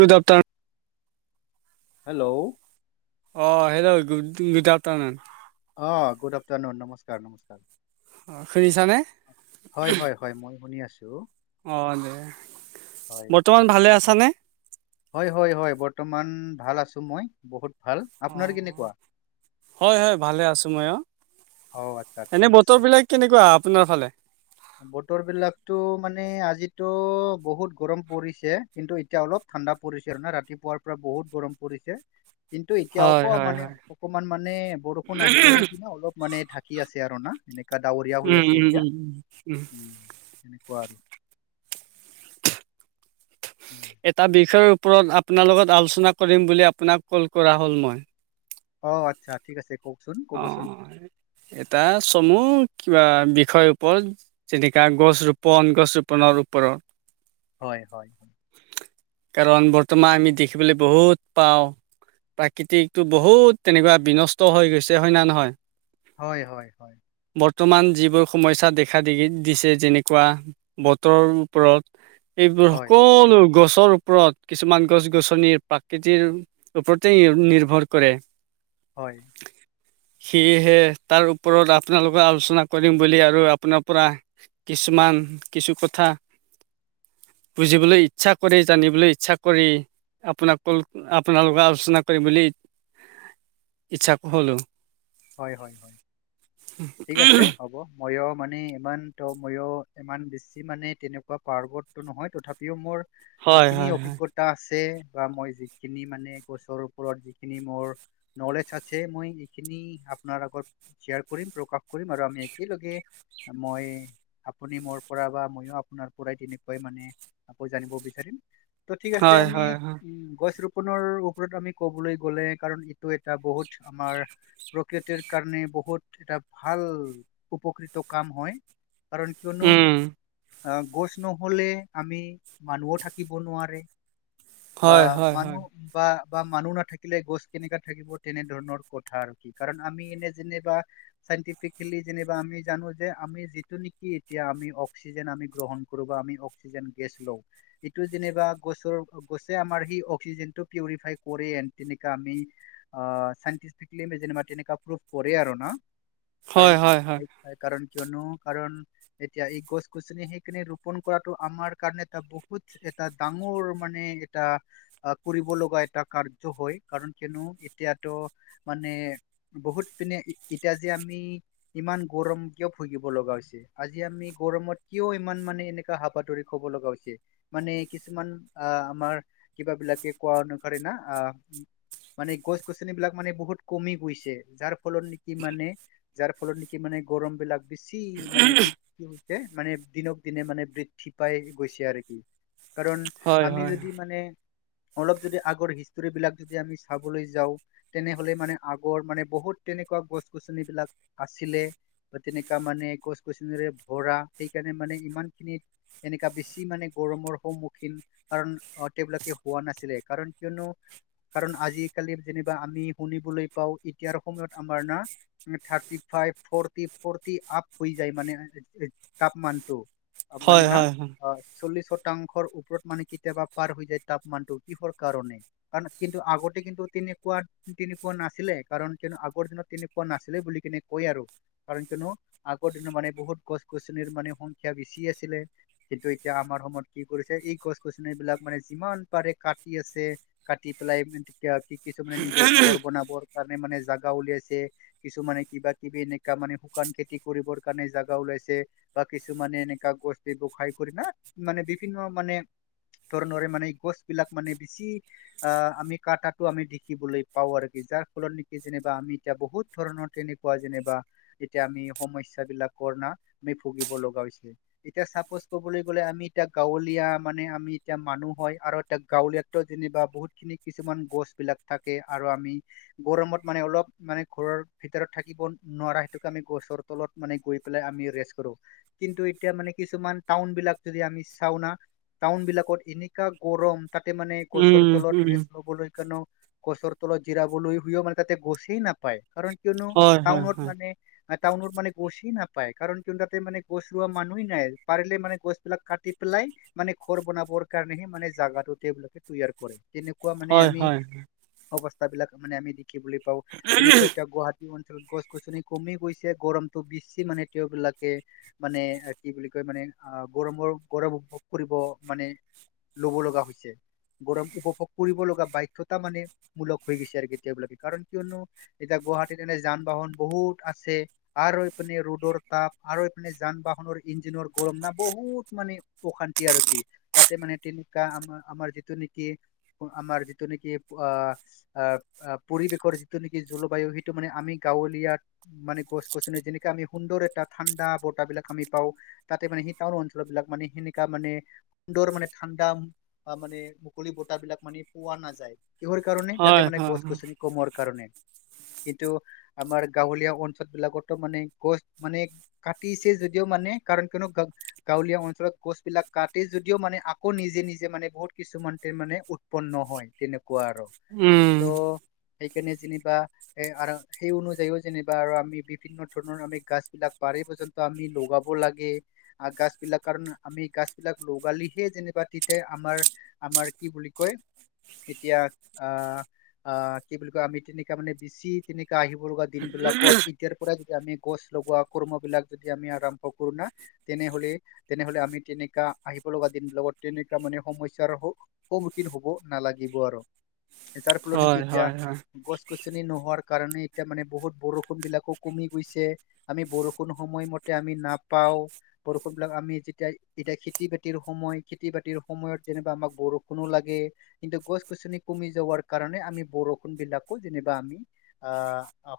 দু দপ্তাৰ হেল্ল' অ হেল্ল' গুড অ গুড আফ্টাৰনুন নমস্কাৰ নমস্কাৰ অ শুনিছানে হয় হয় হয় মই শুনি আছো। অ দে বৰ্তমান ভালে আছা নে? হয় হয় হয় বৰ্তমান ভাল আছো মই বহুত ভাল! অ আপোনাৰ কেনেকুৱা? হয় হয় ভালে আছো মইও। অ' আচ্ছা এনে ঠিক আছে বতৰ বিলাক কেনেকুৱা? আপোনাৰ ফালে! বতৰ বিলাকতো মানে আজিতো বহুত গৰম পৰিছে কিন্তু এতিয়া অলপ ঠাণ্ডা পৰিছে আৰু নে ৰাতিপুৱাৰ পৰা বহুত গৰম পৰিছে। কিন্তু এতিয়া হয় আক হয় মানে হয় অকমান মানে বৰষুণ আহিব নে কি না অলপ মানে থাকে কি আছে আৰু না এনেকুৱা ডাৱৰীয়া হৈ উম আছে উম এতিয়া, উম উম। কাৰ এটা বিষয়ৰ ওপৰত আপোনাৰ লগত আলোচনা কৰিম বুলি আপোনাক কল কৰা হ'ল মই। অ আচ্ছা ঠিক আছে কওক। অ এটা চমু বা বিষয়ৰ ওপৰত যেনেকা গছ ৰোপন গছ ৰোপনৰৰ ওপৰত। হয় হয়। কাৰণ বৰ্তমান আমি দেখিবলৈ বহুত পাওঁ প্ৰাকৃতিকতটো বহুত তেনেকুৱা বিনষ্ট হৈ গৈছে হয় না নহয়? হয় হয় হয়। বৰ্তমান যিবোৰ সমস্যা দেখা দি দিছে যেনেকুৱা বতৰৰ ওপৰত এইবোৰ হয়, সকলো গছ গছৰ ওপৰত কিছুমান গছ গছনিৰ প্ৰাকৃতিৰ ওপৰতেই নিৰ্ভৰ কৰে। হয়, সেয়েহে তাৰ ওপৰত আপোনালোকৰ আলোচনা কৰিম বুলি আৰু আপোনাৰ পৰা কিছুমান কিছু কথা বুজিবলৈ ইচ্ছা কৰি জানিবলৈ ইচ্ছা কৰি আপোনাক আপোনালোকে আলোচনা কৰিম বুলি ইচ্ছা হল। হয় হয় হয় ঠিক আছে হ'ব। ময়ো মানে ইমান তো ময়ো ইমান বেছি মানে তেনেকুৱা পাৰ্বডটো নহয় তথাপিও মোৰ হয় যিখিনি হয় হয় অভিজ্ঞতা আছে বা মই যিখিনি মানে গছৰ ওপৰত যিখিনি মোৰ নলেজ আছে মই এইখিনি আপোনাৰ আগত শ্বেয়াৰ কৰিম প্ৰকাশ কৰিম আৰু আমি একেলগে মই আপুনি মোৰ পৰা বা মইও আপোনাৰ পৰাই তেনেকুৱাই মানে আকৌ জানিব বিচাৰিম। ত' ঠিক আছে হয় আমি হয় হয় উম গছ ৰুপ পোনৰ ওপৰত আমি ক'বলৈ গ'লে কাৰণ এইটো এটা বহুত আমাৰ প্ৰকৃতিৰ কাৰণে বহুত এটা ভাল উপকৃত কাম হয়। কাৰণ কিয়নো উম আহ গছ নহলে আমি মানুহও থাকিব নোৱাৰে বা হয় হয় হয় মানুহ বা বা মানুহ নাথাকিলে গছ কেনেকা থাকিব তেনে ধৰণৰ কথা আৰু। আমি এনে যে চিকি যে আমি জানো যে আমি যিটো নেকি এতিয়া আমি অক্সিজেন আমি গ্ৰহণ কৰোঁ বা আমি অক্সিজেন গেছ লওঁ, এইটো যেনিবা গছৰ গছে আমাৰ সেই অক্সিজেনটো পিউৰিফাই কৰে জেনকা আমি আ চাইন্তিফিকেলী যো তেনেুৱা প্ৰুভ কৰে আৰু ন হয় কাৰণ হয় হয় কাৰণ কিয়নো কাৰণ এতিয়া এই গছ গছনি সেইখিনি ৰোপন কৰাটো আমাৰ কাৰণে এ তটা বহুত এটা ডাঙৰ মানে এটা কৰিব লগা এটা কাৰ্য্য হয় কাৰণ কিয়নো এতিয়া তটো মানে বহুত পিনে ইতিয়া যে আমি ইমান গৌৰম কিয় ভুগিব লগা হৈছে আজি আমি গৰমত কিয় ইমান মানে এনে হাপাধৰি কব লগা হৈছে মানে কিছুমান আ আমাৰ কিবা বিলাকে কোৱা অনুকনা অ মানে গছ গছনিবলাক মানে বহুত কমি গৈছে যাৰ ফলত নেকি মানে যাৰ ফলত নেকি মানে গৰম বিলাক বেছি মানে কি কি হৈছে মানে দিনক দিনে মানে বৃদ্ধি পাই গৈছে আৰু কি। কাৰণ হয় আমি হয় যদি মানে অলপ যদি আগৰ হিষ্টৰী বিলাক যদি আমি চাবলৈ যাওঁ তেনেহলে মানে [unintelligible] আগৰ মানে বহুত তেনেকুৱা গছ গছনি বিলাক আছিলে বা তেনেকা মানে গছ গছনিৰে ভৰা সেইকাৰণে মানে ইমান খিনি এনেকা বেছি মানে গৰমৰ সন্মুখীন কাৰণ আহ তেওঁবিলাকে হোৱা নাছিলে কাৰণ কিয়নো কাৰণ আজিকালি যেনিবা আমি শুনিবলৈ এতিয়াৰ সময়ত আমাৰ না thirty five forty forty up হৈ যায় মানে তাপমানটো মানে হয় ন হয় হয় চল্লিশ শতাংশৰ ওপৰত মানে কেতিয়াবা পাৰ হৈ যায় তাপমানটো কিহৰ কাৰণে কাৰ কিন্তু আগতে কিন্তু তেনেকুৱা তেনেকুৱা না আছিলে কাৰণ কিয়নো আগৰ দিনত তেনেকুৱা নাছিলে বুলি কেনে কয় আৰু কাৰণ কিয়নো আগৰ দিনত মানে বহুত গছ গছনিৰ মানে সংখ্যা বেছি আছিলে কিন্তু এতিয়া আমাৰ সময়ত কি কৰিছে এই গছ গছনি বিলাক মানে যিমান পাৰে কাটি আছে কাটি পেলাই তেতিয়া কি কিছু মানে নিজৰ ঘৰ বনাবৰ মানে জেগা উলাইছে কিছুানে কিবা কিবি এনেকা মানে শুকান খেতি কৰিবৰ কাৰণে জেগা উলাই বা কিছুমানে এনেকুৱা গছ ব্যৱসায় কৰে ন মানে বিভিন্ন মানে ধৰেণৰে মানে গছ বিলাক মানে বেছি আহ আমি কাটাটো আমি দেখিবলৈ পাওঁ আৰু কি যাক নেকি যেনিবা আমি এতিয়া বহুত ধৰণৰ তেনেকুৱা যেনিবা এতিয়া আমি সমস্যা বিলাক কৰ না আমি ভুগিব লগা হৈছিল এতিয়া চাপজ কবলৈ গলে আমি এতিয়া গাঁৱলীয়া মানে আমি এতিয়া ম মানুহ হয় আৰু এ গাঁৱলীয়ো যেনিবা বহুত খিনি কিছুমান গছ বিলাক থাকে আৰু আমি গৰমত মানে অলপ মানে ঘৰৰ ভিতৰত থাকিব নোৱাৰা সেইটোকে আমি গছৰ তলত মানে গৈ পেলাই আমি কিন্তু এতিয়া মানে কিছুমান টাউন বিলাক যদি আমি চাও ন টাউন বিলাকত এনেকা গৰম তাতে মানে গছৰ উম তলত উম ৰেচ ল'বলৈ কানো গছৰ তলত জিৰাবলৈ ঘৰিও মানে তাতে গছেই নাপায় কাৰণ কিয়নো হয় হয় টাউনত হয় মানে টাউনত মানে গছে নাপায় কাৰণ ক তাতে মানে গছ ৰোৱা মানুহ নাই পাৰিলে মানে গছ বিলাক কাটি [unintelligible] লাই মানে ঘৰ বনাবৰ কাৰণেহে মানে জাগা টো তেওঁবিলাকে তৈয়াৰ কৰে তেনেকুৱা মানে হয় আমি হয় অৱস্থা বিলাক মানে আমি দেখিবলৈ পাওঁ যেনেকৈ এতিয়া গুৱাহাটী অঞ্চলত গছ গছনি কমি গৈছে গৰমটো বেছি মানে তেওঁবিলাকে মানে কি বুলি কয় [unintelligible] মানে গৰমৰ গৰম উপভোগ কৰিব মানে লব লগা হৈছে গৰম উপভোগ কৰিব লগা বাধ্যতা মানে মূলক হৈ গৈছে আৰু কি এবিলাক কাৰণ কিয়নো এতিয়া গুৱাহাটীত এনে যান বাহন বহুত আছে আৰু ইপিনে ৰ'দৰ ত আৰু এইপিনে যান বাহনৰ ইঞ্জিনৰ গৰম না বহুত মানে অশান্তি আৰু কি তাতে মানে তেনেকা আমাৰ আমাৰ যিটো নেকি আমাৰ যিটো নেকি অ অ পৰিৱেশৰ যিটো নেকি জলবায়ু সেইটো মানে আমি গাঁৱলীয়াাত মানে গছ গছনি যেনেকে আমি সুন্দৰ এটা ঠাণ্ডা বতা বিলাক আমি পাওঁ তাতে মানে স টান অলপ মানে সেনেকা মানে মানে ঠাণ্ডা বা মানে মুকলি বতাবিলাক মানে পোৱা নাযায় কিহৰ কাৰণে তাতে হয় মানে হয় গছ হয়। গছনি কমোৱাৰ কাৰণে কিন্তু আমাৰ গাঁৱলীয়া অঞ্চল বিলাকতো মানে গছ মানে কাটিছে যদি মানে কাৰণ কিয়নো গাঁৱলীয়া অঞ্চলত গছ বিলাক কাটে যদিও মানে আকৌ নিজে নিজে মানে বহুত কিছুমানতে মানে উৎপন্ন হয় তেনেকুৱা আৰু উম চ' সেইকাৰণে যেনিবা এ সেই অনুযায়ীও যেনিবা আৰু আমি বিভিন্ন ধৰণৰ আমি গাছ বিলাক পন্ত আমি লগাব লাগে গাছ বিলাক কাৰ আমি গাছ বিলাক লগালিহে যেনিবা ৰাতিতে আমাৰ আমাৰ কি বুলি কয় এতিয়া আহ অ কি বুলি কয় আমি তেনেকা মানে বেছি তেনেকা আহিব লগা দিন বিলাকত এতিয়াৰ পৰাই আমি গছ লগোৱা কৰ্ম বিলাক যদি আমি আৰম্ভ কৰো না তেনেহলে তেনেহলে আমি তেনেকা আহিব লগা দিনবিলাকত তেনেকুৱা মানে সমস্যাৰ সন্মুখীন হ'ব নালাগিব আৰু যাৰ ফলত নেকি হয় এতিয়া হয় হয় গছ নোহোৱাৰ কাৰণে এতিয়া মানে বহুত বৰষুণ বিলাকো কমি গৈছে আমি বৰষুণ সময়মতে তে আমি নাপাও বৰষুণ বিলাক আমি যেতিয়া এতিয়া খেতি বাতিৰ সময় খেতি বাতিৰ সময়ত যেনিবা আমাক বৰষুণো লাগে কিন্তু গছ গছনি কমি যোৱাৰ কাৰণে আমি বৰষুণ বিলাকো যেনিবা আমি অ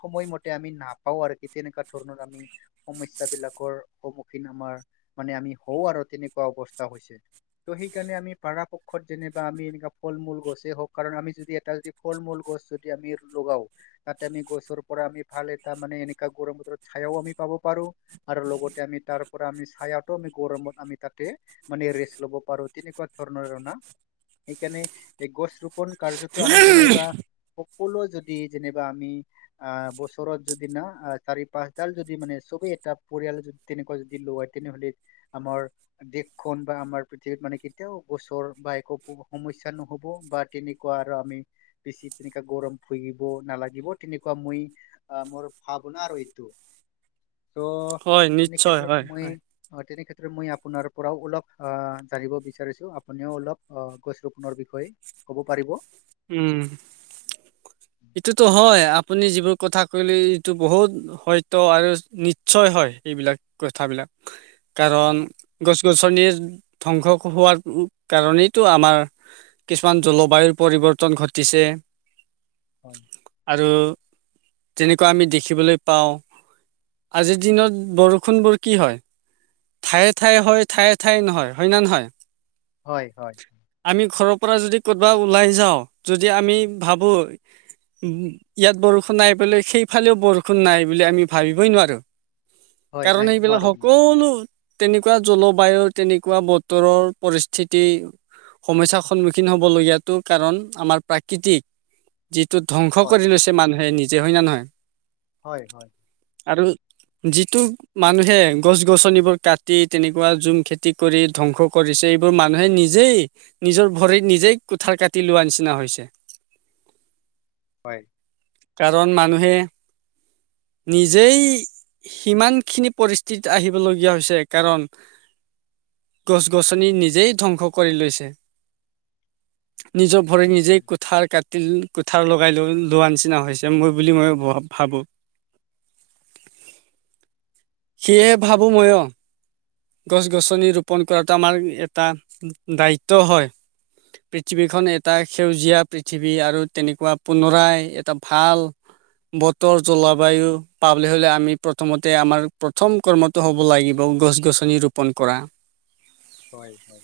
সময়মতে আমি নাপাও আৰুি তেনেকুৱা ধৰণৰ আমি সমস্যা বিলাকৰ সন্মুখীন আমাৰ মানে আমি হওঁ আৰু তেনেকুৱা অৱস্থা হৈছে। ত' সেইকাৰণে আমি পাৰ পক্ষত যেনো আমি এনেুৱা ফল মূল গছে হওঁক কাৰণ আমি যদি এটা যদি ফল মূল গছ যদি আমি লগাও তাতে আমি গছৰ পৰা আমি ভাল এটা মানে এনেকা গৰম বতৰত পাব পাৰো আৰু লগতে আমি তাৰ পৰা আমি তাতে আমি লব পাৰো তেনেকুৱা ধৰণৰ সেইকাৰে গ পুন কাৰ্যতো আমি যেনেকুৱা সকলো যদি যেনিবা আমি আহ বছৰত যদি না চাৰি পাঁচডাল যদি মানে চবে এটা পৰিয়ালে যদি তেনেকুৱা যদি লয় তেনেহলে আমাৰ দেশখন বা আমাৰ পৃথিৱীত মানে কি এতিয়াও গছৰ বা একো সমস্যা নহ'ব বা তেনেকুৱা আৰু আমি বেছি তেনে কা গৰম ফুৰিব নালাগিব তেনেকুৱা মই আহ মোৰ ভাৱনা আৰু এইটো [unintelligible] চ' হয় তেনে নিশ্চয় হয় কেত্ৰত মই হয় অ তেনে কেত্ৰত মই আপোনাৰ পৰাও অলপ অ জানিব বিচাৰিছো আপুনিও অলপ অ গছ ৰুপনৰ বিষয়ে ক'ব পাৰিব উম এইটোতো হয় আ আপুনি যিবোৰ কথা কলে এইটো বহুত সত্য আৰু নিশ্চয় হয় এইবিলাক কথাবিলাক কাৰণ হয় গছ গছনিৰ ধ্বংস হোৱাৰ কাৰণেইটো আমাৰ কিছুমান জলবায়ুৰ পৰিৱৰ্ত টন ঘটিছে হয় আৰু তেনেকুৱা আমি দেখিবলৈ পাওঁ আজিৰ দিনত বৰষুণবোৰ কি হয়। ঠায়ে ঠায়ে হয় ঠায়ে ঠায়ে নহয় হয় ন নহয় হয় হয়। আমি ঘৰৰ পৰা যদি কৰ'বা ওলাই যাওঁ যদি আমি ভাবো ইয়াত বৰষুণ আহাই পেলাই সেইফালেও বৰষুণ নাই বুলি আমি ভাবিবই নোৱাৰো। হয় কাৰণ নাই এইেইবিলাক নোৱাৰো নোৱাৰো সকলো তেনেকুৱা জলবায়ু তেনেকুৱা বতৰৰ পৰিস্থিতি সমস্যাৰ সন্মুখীন হব লগীয়াতো কাৰণ আমাৰ প্ৰাকৃতিক যিটো ধ্বংস হয় কৰি লৈছে মানুহে নিজে হয় না নহয়? হয় হয় আৰু যিটো মানুহে গছ গছনিবোৰ কাটি তেনেকুৱা জুম খেতি কৰি ধ্বংস কৰিছে। এইবোৰ মানুহে নিজেই নিজৰ ভৰিত নিজেই কুঠাৰ কাটি লোৱা নিছ- না হৈছে। হয় কাৰণ মানুহে নিজেই সিমান খিনি পৰিস্থিতিত আহিবলগীয়া হৈছে কাৰণ গছ গছনি নিজেই ধ্বংস কৰি লৈছে নিজৰ ভৰি নিজে হয় কুঠাৰ কাটি তিল কোঠা লগাই লৈ লোৱা নিচিনা হৈছে মই বুলি মই ভাবোঁ। সেয়েহে ভাবোঁ ময় গছ গছনি ৰোপন কৰাটো আমাৰ এটা দায়িত্ব হয়। পৃথিৱীখন এ- এটা সেউজীয়া পৃথিৱী আৰু তেনেকুৱা পুনৰাই এটা ভাল বতৰ জলবায়ু পাবলৈ হলে আমি প্ৰথমতে আমাৰ প্ৰথম কৰ্মটো হ'ব লাগিব গছ গছনি ৰোপন কৰা। হয় হয়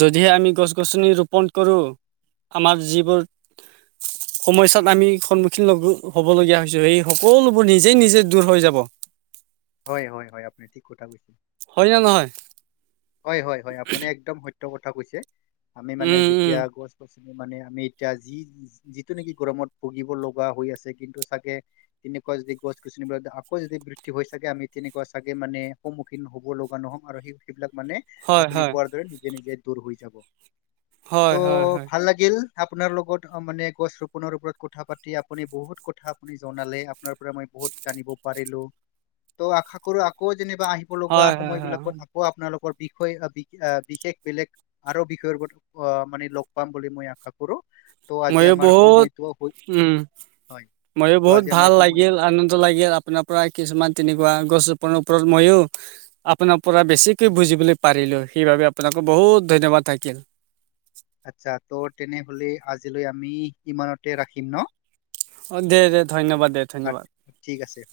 যদিহে আমি গছ গছনি ৰোপন কৰো। আমাৰ যিবোৰ সময়য়োৱাত আমি সন্মুখীন লো হবলগীয়া হৈছে সেই সকলোবোৰ নিজে নিজে দূৰ হৈ যাব। [inaudible] হয় হয় হয় আপুনি ঠিক কথা কৈছে। হয়নে নহয় হয় হয় হয় আপুনি একদম সত্য কথা কৈছে আমি মানে উম উম যেতিয়া গছ গছ- মানে আমি এতিয়া যি যিটো নেকি গৰমত ভুগিব লগা হৈ আছে কিন্তু চাগে- তেনেকুৱা যদি গছ গছনিবিলাক আকৌ যদি বৃদ্ধি হৈ চাগে আমি তেনেকুৱা চাগে মানে সন্মুখীন হ'ব লগা নহ'ম আৰ সেবিলাক মানে হয় আপুনি হয় কোৱাৰ দৰে নিজে নিজে দূৰ হৈ যাব হয় হয় হয় ত' ভাল লাগিল। আপোনাৰ লগত অ মানে গছ ৰোপনৰ ওপৰত কথা পাতি আপুনি বহুত কথা আপুনি জনালে আপোনাৰ পৰা মই বহুত জানিব পাৰিলো ত আশা কৰো আকৌ যেনিবা আহিব লগা হয় হয় সময় হয় বিলাকত আকৌ আপোনালোক বিষয় বিশেষ বেলেগ আৰু বিষয়ৰ ওপ আহ মানে লগ পাম বুলি মই আশা কৰোঁ। ত' আজি ময়ো আমাৰ বহুত সময়তটো উম হল। ময়ো বহুত ভাল লাগিল আনন্দ লাগিল আপোনাৰ পৰা কিছুমান তেনেকুৱা গছ আপোনাৰ ওপৰত মইও আপোনাৰ পৰা বেছিকে বুজিবলৈ পাৰিলো সেইবাবে আপোনাকো বহুত ধন্যবাদ। অ থাকিল। আত্চ্ছা ত' তেনেহলে আজিলৈ আমি ইমানতে ৰাখিম ন। অ দে দে ধন্যবাদ দে আ- ধন্যবাদ। ঠিক আছে।